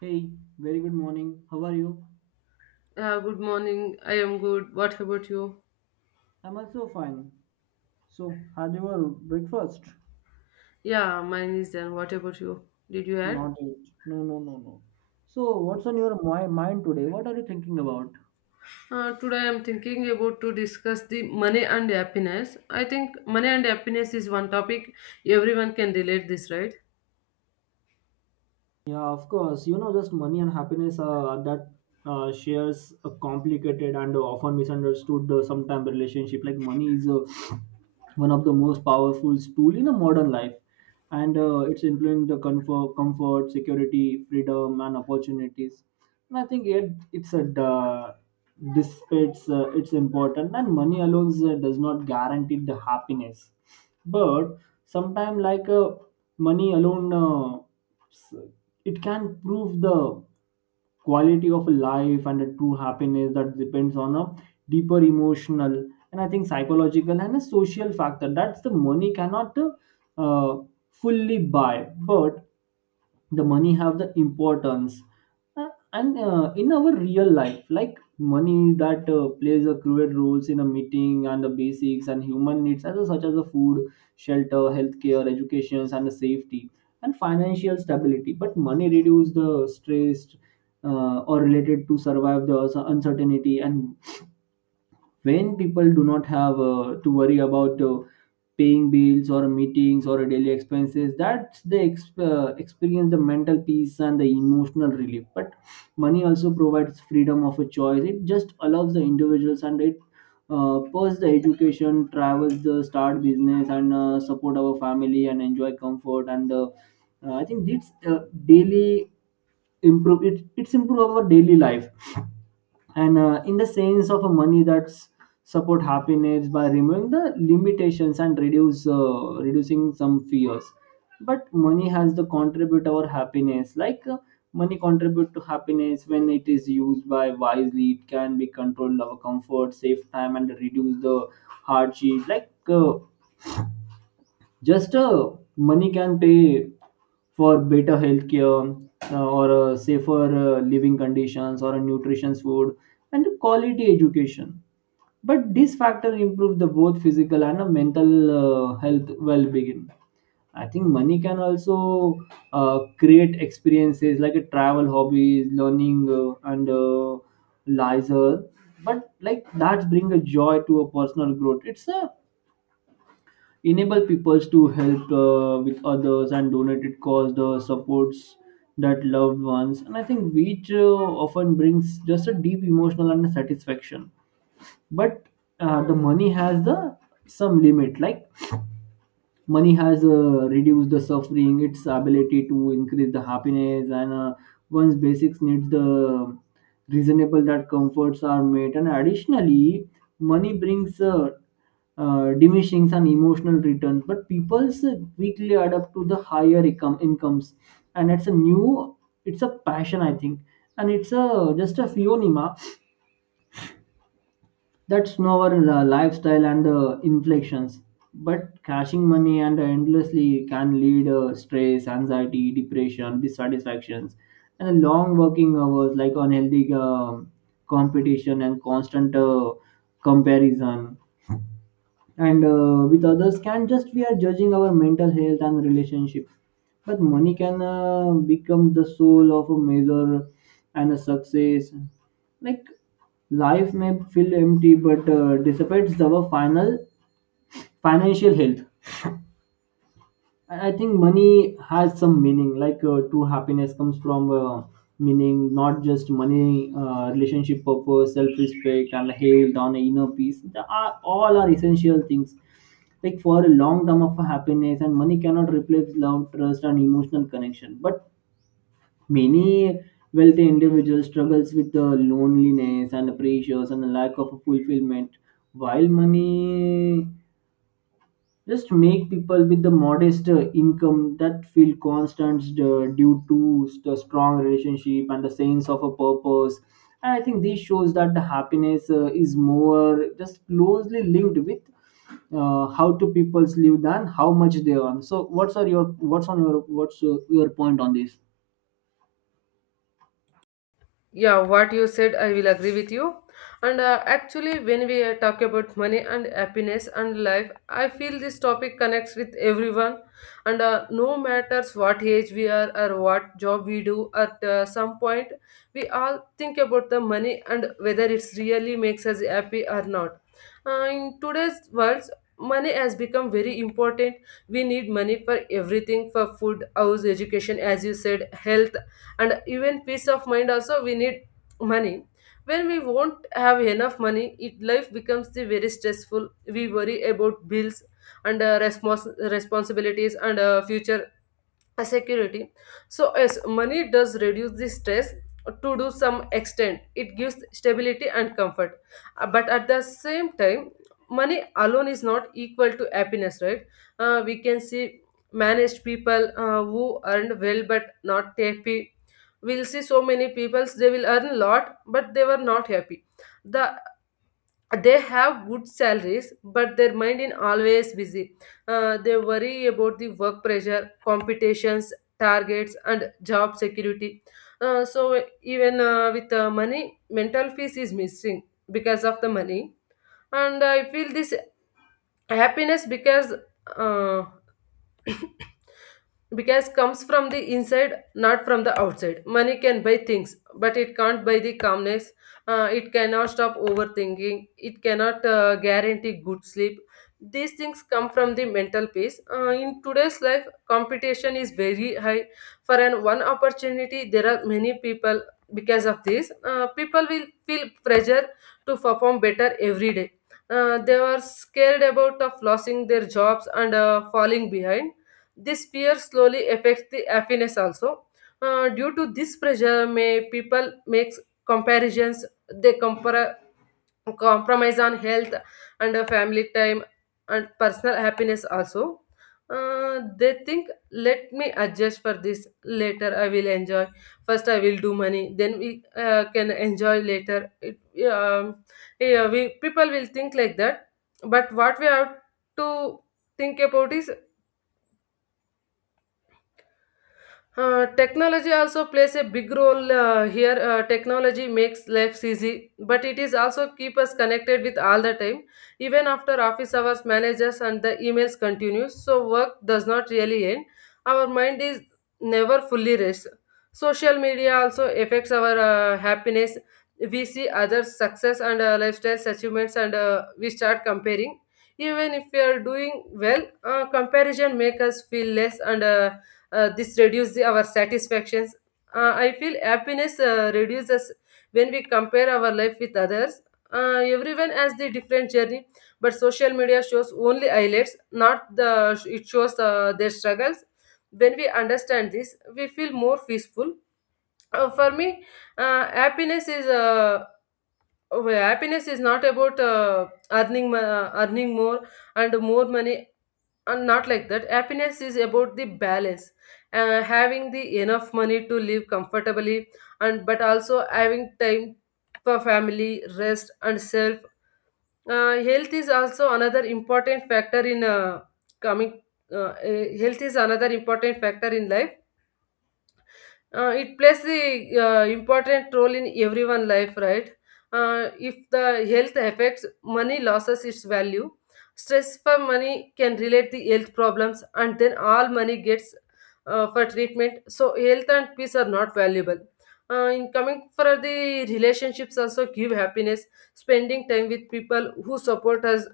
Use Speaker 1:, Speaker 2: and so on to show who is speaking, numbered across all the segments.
Speaker 1: Hey, very good morning. How are you?
Speaker 2: Yeah, good morning. I am good. What about you?
Speaker 1: I'm also fine. Had your breakfast?
Speaker 2: Yeah, mine is done. What about you? Did you add?
Speaker 1: Not yet. No, no, no, no. So, what's on your mind today? What are you thinking about?
Speaker 2: Today I am thinking about to discuss the money and happiness. I think money and happiness is one topic everyone can relate this, right?
Speaker 1: Yeah, of course. You know, just money and happiness that shares a complicated and often misunderstood sometime relationship. Like money is one of the most powerful tool in a modern life, and it's influencing the comfort, security, freedom, and opportunities. And I think it's a dissipates it's important, and money alone does not guarantee the happiness. But sometimes, like money alone. It can prove the quality of life and a true happiness that depends on a deeper emotional, and I think psychological and a social factor that's the money cannot fully buy, but the money have the importance. Uh, and in our real life, like money that plays a crucial roles in a meeting and the basics and human needs as such as the food, shelter, healthcare, education, and the safety and financial stability, but money reduce the stress or related to survive the uncertainty. And when people do not have to worry about paying bills or meetings or daily expenses, that's they experience the mental peace and the emotional relief. But money also provides freedom of a choice. It just allows the individuals, and it purse the education, travels, the start business, and support our family and enjoy comfort, and I think it's daily improve it's improve our daily life. And in the sense of a money, that's support happiness by removing the limitations and reduce reducing some fears. But money has to contribute our happiness, like money contribute to happiness when it is used by wisely. It can be controlled our comfort, save time, and reduce the hardship, like just money can pay for better healthcare, or safer living conditions or a nutritious food and quality education. But these factors improve the both physical and mental health well-being. I think money can also create experiences like a travel, hobbies, learning, and leisure. But like that bring a joy to a personal growth. It's a enable people to help with others and donated cause the supports that loved ones, and I think which often brings just a deep emotional and satisfaction. But the money has the some limit, like money has reduced the suffering its ability to increase the happiness, and one's basics needs the reasonable that comforts are met. And additionally, money brings diminishing and emotional returns, but people quickly adapt to the higher income incomes, and it's a new, it's a passion, I think, and it's a just a phenomena that's our lifestyle and the inflections. But cashing money and endlessly can lead stress, anxiety, depression, dissatisfactions, and long working hours, like unhealthy competition and constant comparison. And with others, can just we are judging our mental health and relationships. But money can become the soul of a measure and a success, like life may feel empty but dissipates our final financial health. And I think money has some meaning, like true happiness comes from meaning, not just money. Relationship, purpose, self-respect, and health on inner peace, they are all are essential things, like for a long term of happiness. And money cannot replace love, trust, and emotional connection. But many wealthy individuals struggles with the loneliness and pressures and the lack of fulfillment, while money just make people with the modest income that feel constant due to the strong relationship and the sense of a purpose. And I think this shows that the happiness is more just closely linked with how two people live than how much they earn. So, what's are your what's on your what's your point on this?
Speaker 2: Yeah, what you said, I will agree with you. And actually, when we talk about money and happiness and life, I feel this topic connects with everyone. And no matters what age we are or what job we do, at some point, we all think about the money and whether it's really makes us happy or not. In today's world, money has become very important. We need money for everything, for food, house, education, as you said, health, and even peace of mind also we need money. When we won't have enough money, it life becomes the very stressful. We worry about bills and responsibilities and future a security. So yes, money does reduce the stress to do some extent. It gives stability and comfort. But at the same time, money alone is not equal to happiness, right? We can see managed people who earned well but not happy. We'll see so many people, they will earn a lot but they were not happy. the they have good salaries but their mind is always busy. They worry about the work pressure, competitions, targets and job security. So even with money, mental peace is missing because of the money. And I feel this happiness because uh, because comes from the inside, not from the outside. Money can buy things but it can't buy the calmness. It cannot stop overthinking, it cannot guarantee good sleep. These things come from the mental peace. In today's life, competition is very high. For an one opportunity there are many people. Because of this, people will feel pressure to perform better every day. They are scared about of losing their jobs and falling behind. This fear slowly affects the happiness also. Due to this pressure, may people makes comparisons. They compare, compromise on health and family time and personal happiness also. They think, let me adjust for this, later I will enjoy. First I will do money, then we can enjoy later. it, um, yeah, we people will think like that. But what we have to think about is, technology also plays a big role here. Technology makes life easy, but it is also keep us connected with all the time. Even after office hours, managers and the emails continue, so work does not really end. Our mind is never fully rest. Social media also affects our happiness. We see others' success and lifestyles achievements, and we start comparing. Even if we are doing well, comparison makes us feel less and this reduces our satisfactions. I feel happiness reduces when we compare our life with others. Everyone has the different journey, but social media shows only highlights, not the it shows their struggles. When we understand this, we feel more peaceful. For me, uh, happiness is uh, happiness is not about earning more and more money, and not like that. Happiness is about the balance, having the enough money to live comfortably, and but also having time for family, rest and self. Uh, health is also another important factor in coming uh, Health is another important factor in life. It plays the important role in everyone life, right? If the health affects, money loses its value. Stress for money can relate the health problems and then all money gets for treatment. So health and peace are not valuable in coming. For the relationships also give happiness. Spending time with people who support us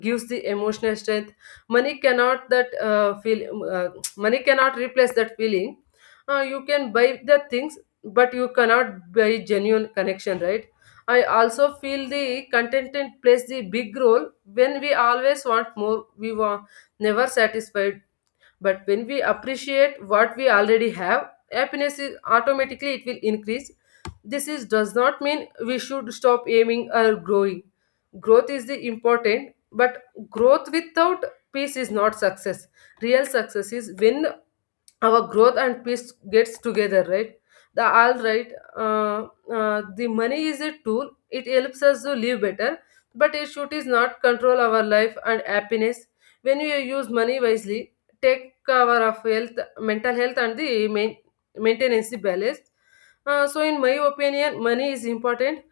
Speaker 2: gives the emotional strength. Money cannot that feel Money cannot replace that feeling. You can buy the things but you cannot buy genuine connection, right? I also feel the contentment plays the big role. When we always want more, we were never satisfied. But when we appreciate what we already have, happiness is automatically, it will increase. This is does not mean we should stop aiming or growing. Growth is the important, but growth without peace is not success. Real success is when our growth and peace gets together, right? The all right uh, uh, the money is a tool, it helps us to live better, but it should is not control our life and happiness. When we use money wisely, take care of health, mental health and maintenance the balance. So in my opinion money is important,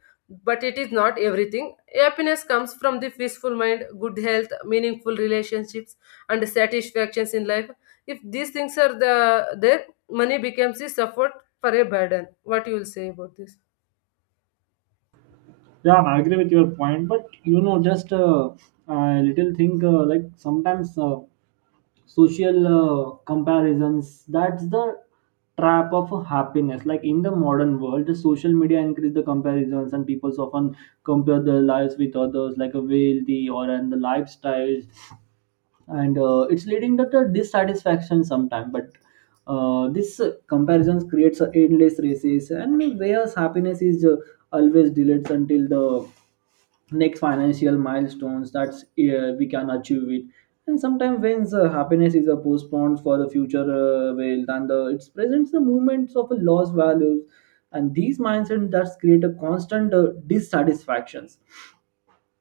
Speaker 2: but it is not everything. Happiness comes from the peaceful mind, good health, meaningful relationships and satisfactions in life. If these things are the there, money becomes a support for a burden. What you will say about this?
Speaker 1: Yeah, I agree with your point, but you know, just a little thing like sometimes social comparisons that's the trap of happiness. Like in the modern world, the social media increase the comparisons, and people often compare their lives with others, like a wealthy or and the lifestyles, and it's leading to the dissatisfaction sometimes. But this comparisons creates a endless races, and whereas happiness is always delayed until the next financial milestones that we can achieve it. And sometimes when the happiness is a postponed for the future well then the it presents the movements of a lost values, and these mindsets that create a constant dissatisfactions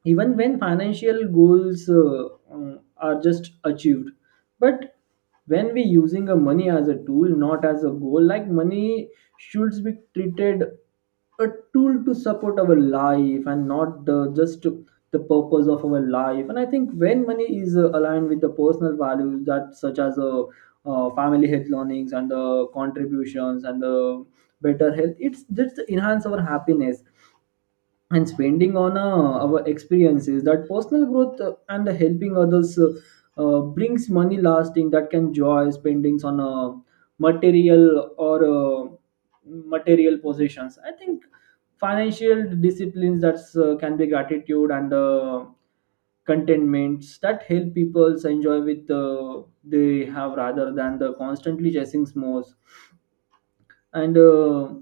Speaker 1: even when financial goals are just achieved. But when we using a money as a tool, not as a goal, like money should be treated a tool to support our life and not the just the purpose of our life. And I think when money is aligned with the personal values, that such as family, health, learnings, and the contributions and the better health, it's just enhance our happiness. And spending on our experiences that personal growth and helping others, brings money lasting that can joy spendings on material or uh, material possessions. I think financial disciplines that can be gratitude and contentments that help people enjoy with they have rather than the constantly chasing more. And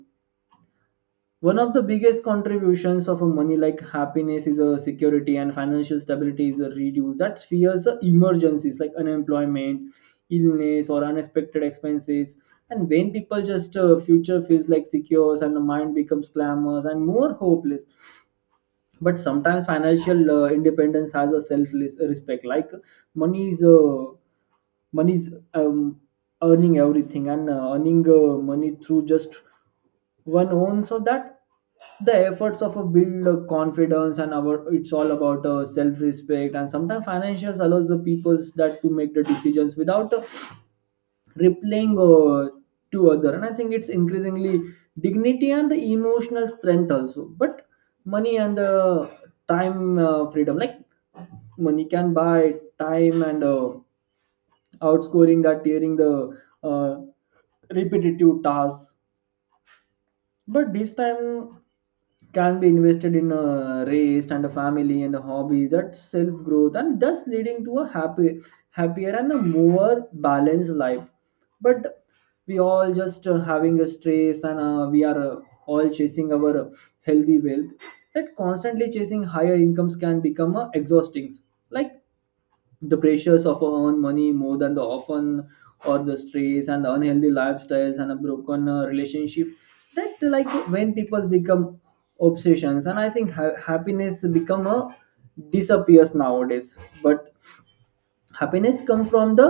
Speaker 1: one of the biggest contributions of a money like happiness is a security, and financial stability is a reduce that fears the emergencies like unemployment, illness, or unexpected expenses. And when people just future feels like secure, and the mind becomes glamorous and more hopeless. But sometimes financial independence has a self respect, like money is uh, money is earning everything, and earning money through just one own, so that the efforts of a build confidence, and our it's all about self respect. And sometimes financials allows the peoples that to make the decisions without rippling to other. And I think it's increasingly dignity and the emotional strength also. But money and the time freedom, like money can buy time and outscoring that during the uh, repetitive tasks. But this time can be invested in a race and a family and a hobby that self growth, and thus leading to a happier and a more balanced life. But we all just having a stress, and we are all chasing our healthy wealth. That constantly chasing higher incomes can become exhausting. Like the pressures of our own money more than the often or the stress and the unhealthy lifestyles and a broken relationship, that like when people become obsessions, and I think happiness become a disappears nowadays. But happiness comes from the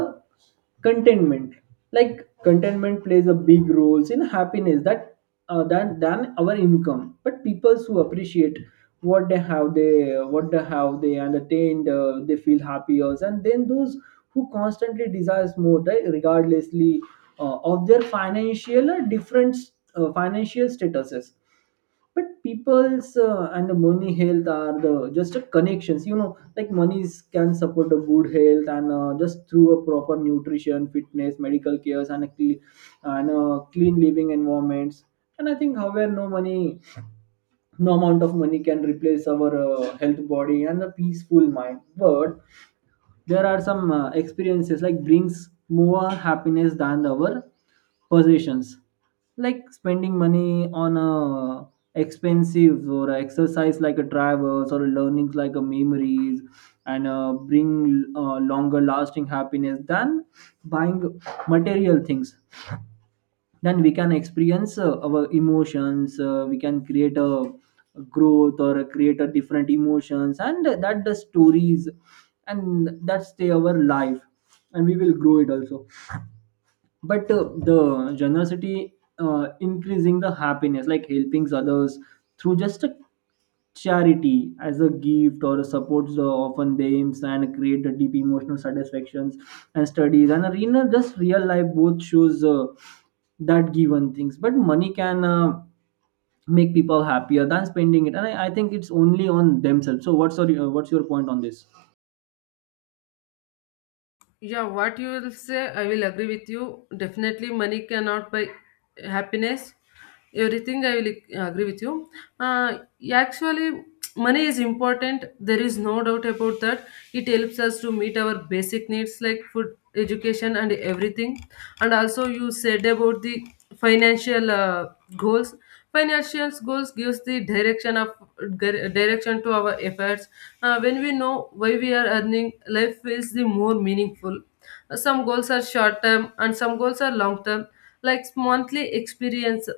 Speaker 1: contentment, like contentment plays a big role in happiness that than our income. But people who appreciate what they have they entertained, they feel happier, and then those who constantly desires more, right, regardlessly of their financial or different financial statuses. But people's and the money health are the just the connections, you know, like monies can support a good health and just through a proper nutrition, fitness, medical cares, and a clean living environments. And I think however no money, no amount of money can replace our health body and a peaceful mind. But there are some experiences like brings more happiness than our possessions, like spending money on a expensive or a exercise, like a travels or learning, like a memories, and bring longer lasting happiness than buying material things. Then we can experience our emotions, we can create a growth or a create a different emotions and that the stories, and that's the our life, and we will grow it also. But the generosity increasing the happiness, like helping others through just a charity as a gift or a support, often aims and create a deep emotional satisfactions. And studies and arena just real life both shows that given things, but money can make people happier than spending it. And I think it's only on themselves. So, what's your point on this?
Speaker 2: Yeah, what you will say, I will agree with you. Definitely, money cannot buy happiness. Everything I will agree with you. Uh, Actually, money is important. There is no doubt about that. It helps us to meet our basic needs like food, education, and everything. And also you said about the financial goals. Financial goals gives the direction of direction to our efforts. When we know why we are earning, life feels the more meaningful. Some goals are short term and some goals are long term, like monthly experience,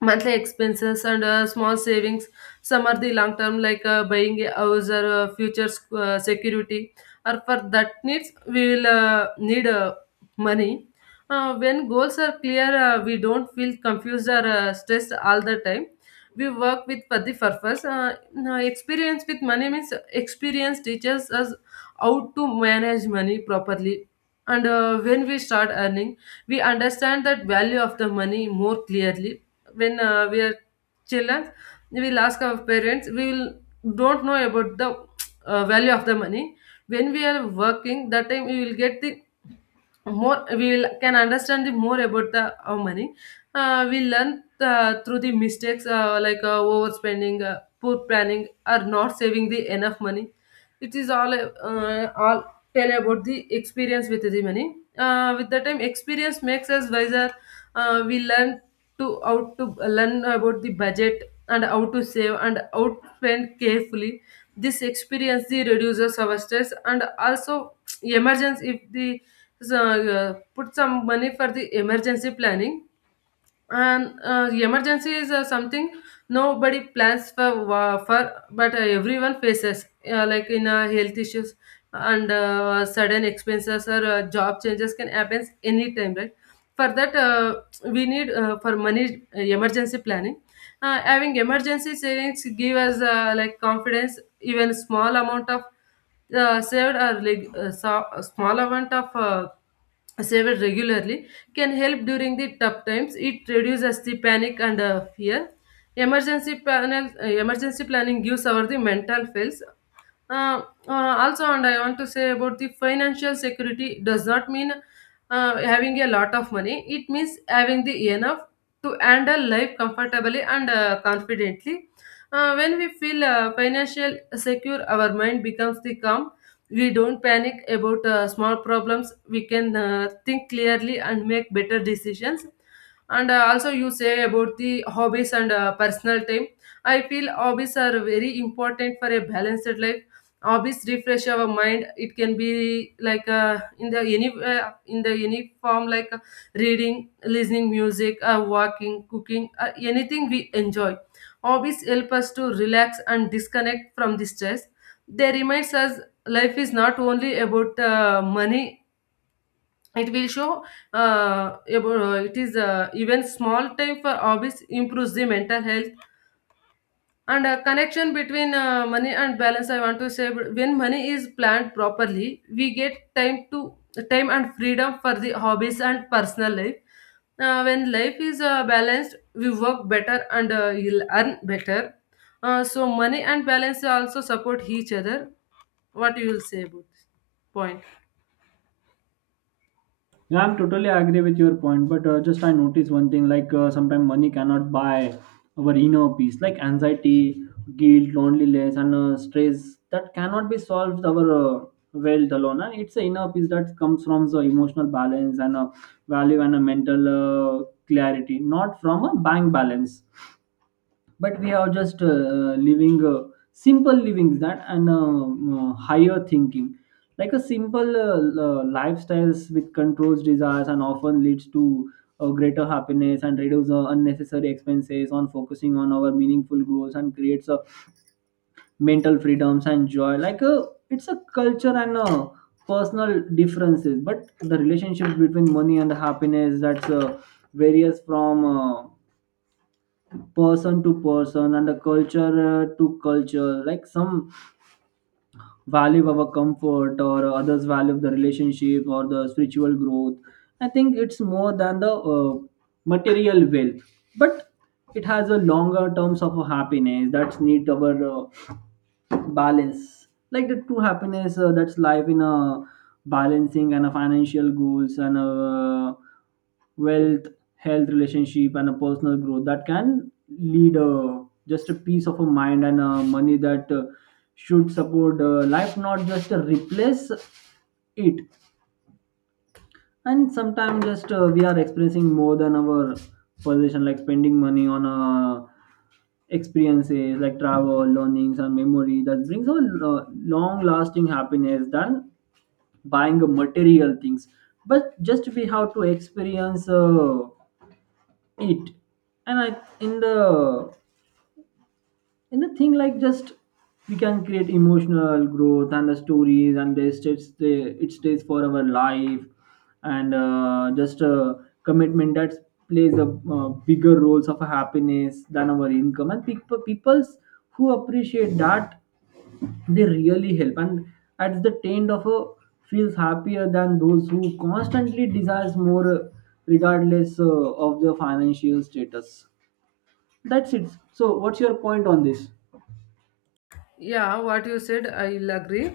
Speaker 2: monthly expenses and small savings. Some are the long term, like buying a house or future security. Or for that needs we will need money. When goals are clear, we don't feel confused or stressed all the time. We work with for the purpose. No, Experience with money means experience teaches us how to manage money properly. And when we start earning, we understand that value of the money more clearly. When we are children, we will ask our parents, we will don't know about the value of the money. When we are working, that time we will get the more, we'll can understand the more about the money. We learn through the mistakes, like overspending, poor planning or not saving the enough money. It is all tell about the experience with the money. With the time, experience makes us wiser. We learn to how to learn about the budget and how to save and how to spend carefully. This experience the reduces our stress and also emergence if the. So, put some money for the emergency planning. And emergency is something nobody plans for, for, but everyone faces, like in health issues and sudden expenses or job changes can happen anytime, right? For that we need for money emergency planning. Having emergency savings give us like confidence. Even small amount of saved or like so, a small amount of saved regularly can help during the tough times. It reduces the panic and fear. Emergency planning gives our the mental fails. uh, Also, and I want to say about the financial security does not mean having a lot of money, it means having the enough to handle life comfortably and confidently. When we feel financial secure, our mind becomes the calm. We don't panic about small problems. We can think clearly and make better decisions. And also you say about the hobbies and personal time. I feel hobbies are very important for a balanced life. Hobbies refresh our mind. It can be like in the any form, like reading, listening music, walking, cooking, anything we enjoy. Hobbies help us to relax and disconnect from the stress. They reminds us life is not only about money. It will show about, it is even small time for hobbies improves the mental health. And a connection between money and balance, I want to say, when money is planned properly, we get time to time and freedom for the hobbies and personal life. When life is balanced, we work better and you'll earn better. So money and balance also support each other. What you will say about this point?
Speaker 1: Yeah, I'm totally agree with your point, but just I noticed one thing, like sometimes money cannot buy our inner peace, like anxiety, guilt, loneliness, and stress that cannot be solved our wealth alone. And it's the inner peace that comes from the emotional balance and value and a mental clarity, not from a bank balance, but we are just living simple livings, that and higher thinking, like a simple lifestyles with controls desires and often leads to greater happiness and reduce unnecessary expenses on focusing on our meaningful goals and creates a mental freedoms and joy like a, it's a culture and a personal differences, but the relationship between money and happiness, that's varies from person to person and the culture to culture, like some value our comfort or others value the relationship or the spiritual growth. I think it's more than the material wealth, but it has a longer terms of happiness that's need our balance, like the true happiness that's life in a balancing and a financial goals and a wealth, health, relationship and a personal growth that can lead just a peace of a mind, and money that should support life, not just replace it. And sometimes just we are experiencing more than our possession, like spending money on experiences like travel, learnings and memory that brings a long lasting happiness than buying a material things, but just we have to experience it. And i in the and the thing, like, just we can create emotional growth and the stories, and it stays for our life. And just a commitment that plays a bigger roles of happiness than our income. And people's who appreciate that, they really help, and at the end of a feels happier than those who constantly desires more, regardless of their financial status. That's it. So what's your point on this?
Speaker 2: Yeah, what you said, I'll agree.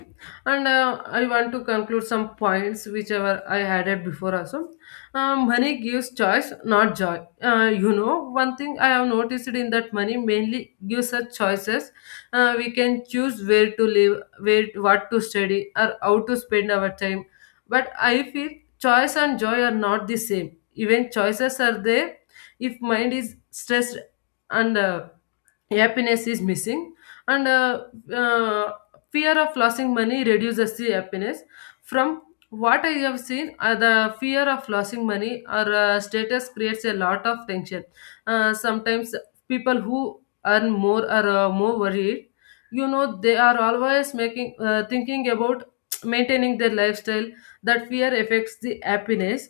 Speaker 2: And I want to conclude some points whichever I added before also. Money gives choice, not joy. You know, one thing I have noticed in that money mainly gives us choices. We can choose where to live, where what to study, or how to spend our time. But I feel choice and joy are not the same. Even choices are there if mind is stressed and happiness is missing and uh, fear of losing money reduces the happiness from what I have seen the fear of losing money or status creates a lot of tension. Sometimes people who earn more are more worried. You know, they are always making thinking about maintaining their lifestyle. That fear affects the happiness.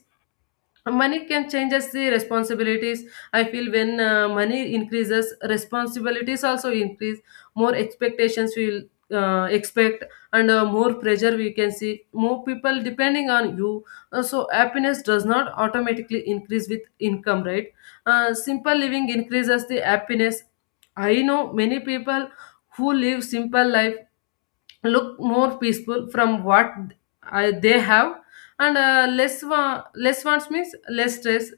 Speaker 2: Money can change us the responsibilities. I feel when money increases, responsibilities also increase. More expectations we will expect, and more pressure. We can see more people depending on you. So happiness does not automatically increase with income, right? Simple living increases the happiness. I know many people who live simple life look more peaceful from what they have, and less wants means less stress.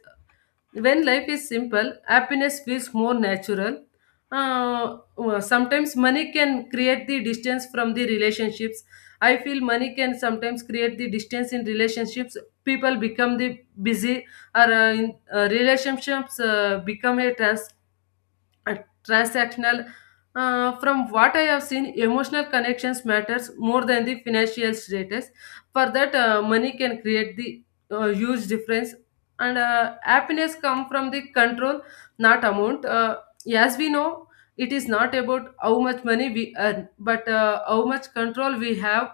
Speaker 2: When life is simple, happiness feels more natural. Sometimes money can create the distance from the relationships. I feel money can sometimes create the distance in relationships. People become the busy, or relationships become a task, uh, transactional. From what I have seen, emotional connections matters more than the financial status. For that, money can create the huge difference, and happiness come from the control, not amount. As we know, it is not about how much money we earn, but how much control we have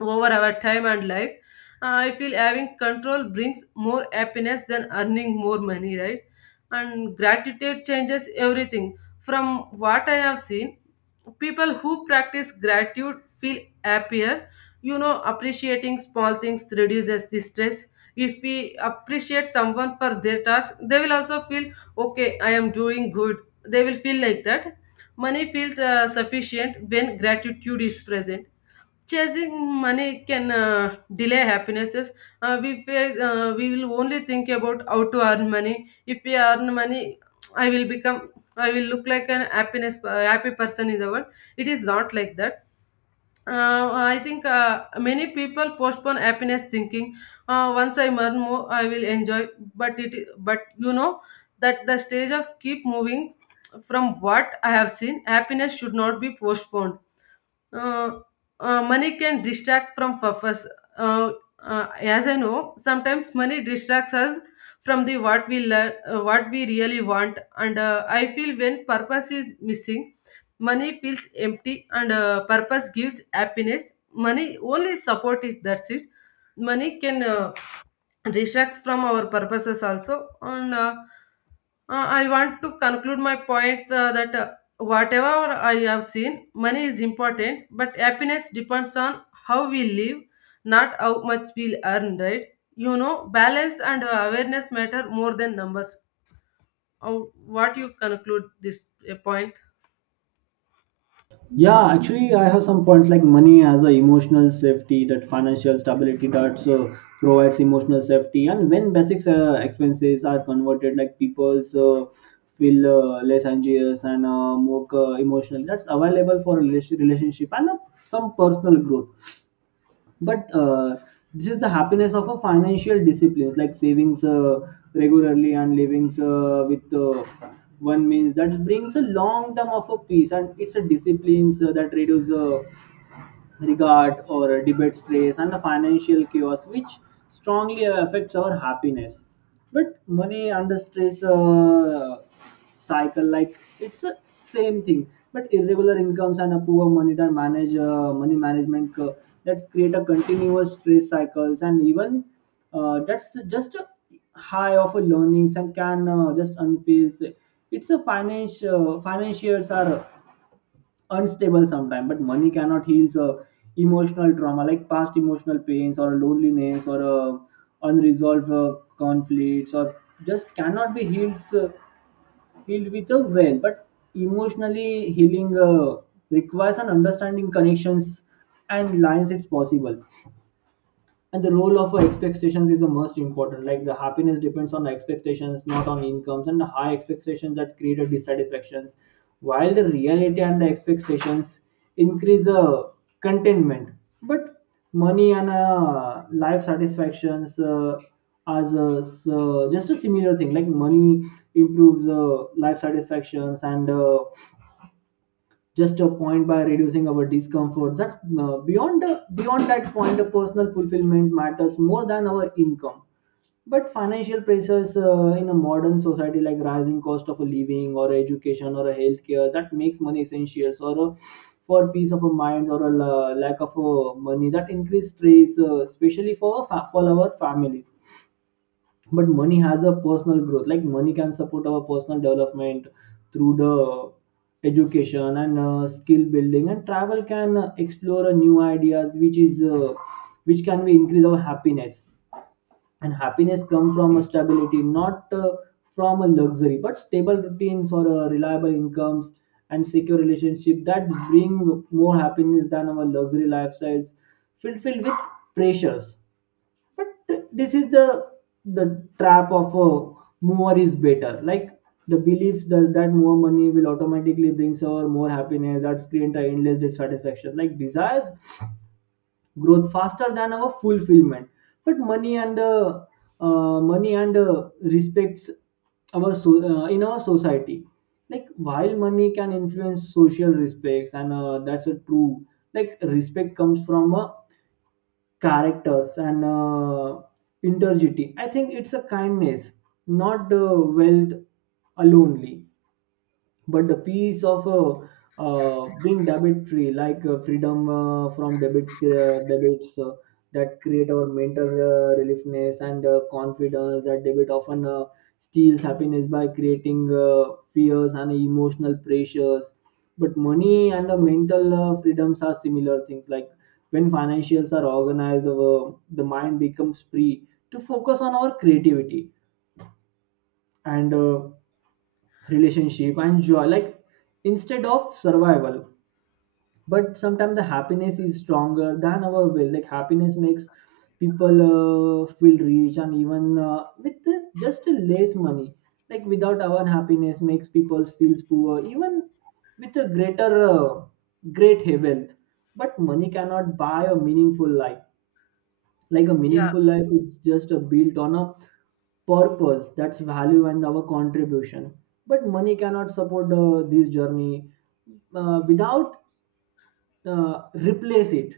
Speaker 2: over our time and life. I feel having control brings more happiness than earning more money, right? And gratitude changes everything. From what I have seen, people who practice gratitude feel happier. You know, appreciating small things reduces the stress. If we appreciate someone for their task, they will also feel okay, I am doing good. They will feel like that. Money feels sufficient when gratitude is present. Chasing money can delay happinesses. We will only think about how to earn money. If we earn money, I will become, I will look like an happiness, happy person in the world. It is not like that. I think many people postpone happiness thinking. Once I earn more, I will enjoy. But it, but you know that the stage of keep moving. From what I have seen, happiness should not be postponed. uh, Money can distract from purpose. Uh, as I know, sometimes money distracts us from the what we learn, what we really want, and I feel when purpose is missing, money feels empty, and purpose gives happiness. Money only support it. That's it. Money can distract from our purposes also, and. I want to conclude my point that whatever I have seen, money is important, but happiness depends on how we live, not how much we earn, right? You know, balance and awareness matter more than numbers. How, what you conclude this point?
Speaker 1: Yeah, actually, I have some points, like money as a emotional safety, that financial stability that provides emotional safety, and when basic expenses are converted, like people feel less anxious and more emotional. That's available for relationship and some personal growth. But this is the happiness of a financial discipline, like savings regularly and livings with one means, that brings a long term of a peace. And it's a discipline that reduces regard or debate stress and the financial chaos which strongly affects our happiness. But money under stress cycle, like it's a same thing, but irregular incomes and a poor money that manage money management that create a continuous stress cycles, and even that's just a high of a learnings and can just unfeel, it's a financial financiers are unstable sometimes. But money cannot heal emotional trauma, like past emotional pains or loneliness or unresolved conflicts, or just cannot be healed with a well, but emotionally healing requires an understanding connections and lines it's possible. And the role of expectations is the most important, like the happiness depends on the expectations, not on incomes, and the high expectations that create a dissatisfactions while the reality and the expectations increase the contentment. But money and life satisfactions just a similar thing, like money improves life satisfactions and just a point by reducing our discomfort, that beyond that point the personal fulfillment matters more than our income. But financial pressures in a modern society, like rising cost of a living or education or a healthcare, that makes money essentials or a, for peace of a mind, or a lack of money that increase stress, especially for for our families. But money has a personal growth, like money can support our personal development through the education and skill building, and travel can explore a new ideas, which is which can be increase our happiness. And happiness come from a stability, not from a luxury, but stable routines or reliable incomes and secure relationship that bring more happiness than our luxury lifestyles filled with pressures. But this is the trap of a more is better. Like the beliefs that more money will automatically brings our more happiness, that screen time endless dissatisfaction. Like desires growth faster than our fulfillment. But money and money and respects our so, in our society. Like while money can influence social respects, and that's a true, like respect comes from a characters and integrity, I think it's a kindness, not the wealth alone. But the piece of being debit free, like freedom from debits that create our mental reliefness and confidence, that debit often steals happiness by creating fears and emotional pressures. But money and mental freedoms are similar things, like when financials are organized, the mind becomes free to focus on our creativity and relationship and joy, like instead of survival. But sometimes the happiness is stronger than our will, like happiness makes people feel rich and even with just less money, like without our happiness makes people feel poor even with a great wealth. But money cannot buy a meaningful life, like a
Speaker 2: Yeah,
Speaker 1: meaningful life, it's just a built on a purpose that's value and our contribution. But money cannot support this journey without replace it.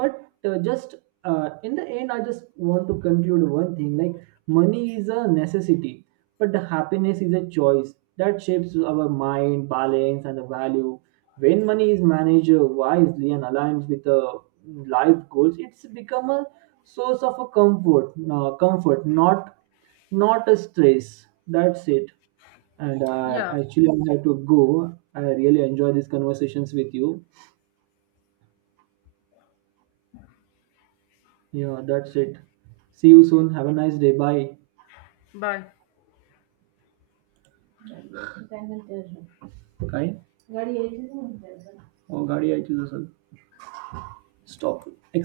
Speaker 1: But just in the end, I just want to conclude one thing, like money is a necessity, but the happiness is a choice that shapes our mind, balance and the value. When money is managed wisely and aligned with the life goals, it's become a source of a comfort, not not a stress. That's it. And
Speaker 2: yeah.
Speaker 1: actually, I have to go. I really enjoy these conversations with you. Yeah, that's it. See you soon. Have a nice day. Bye.
Speaker 2: Bye.
Speaker 1: कहीं Oh, गाड़ी आई थी दरअसल. Stop.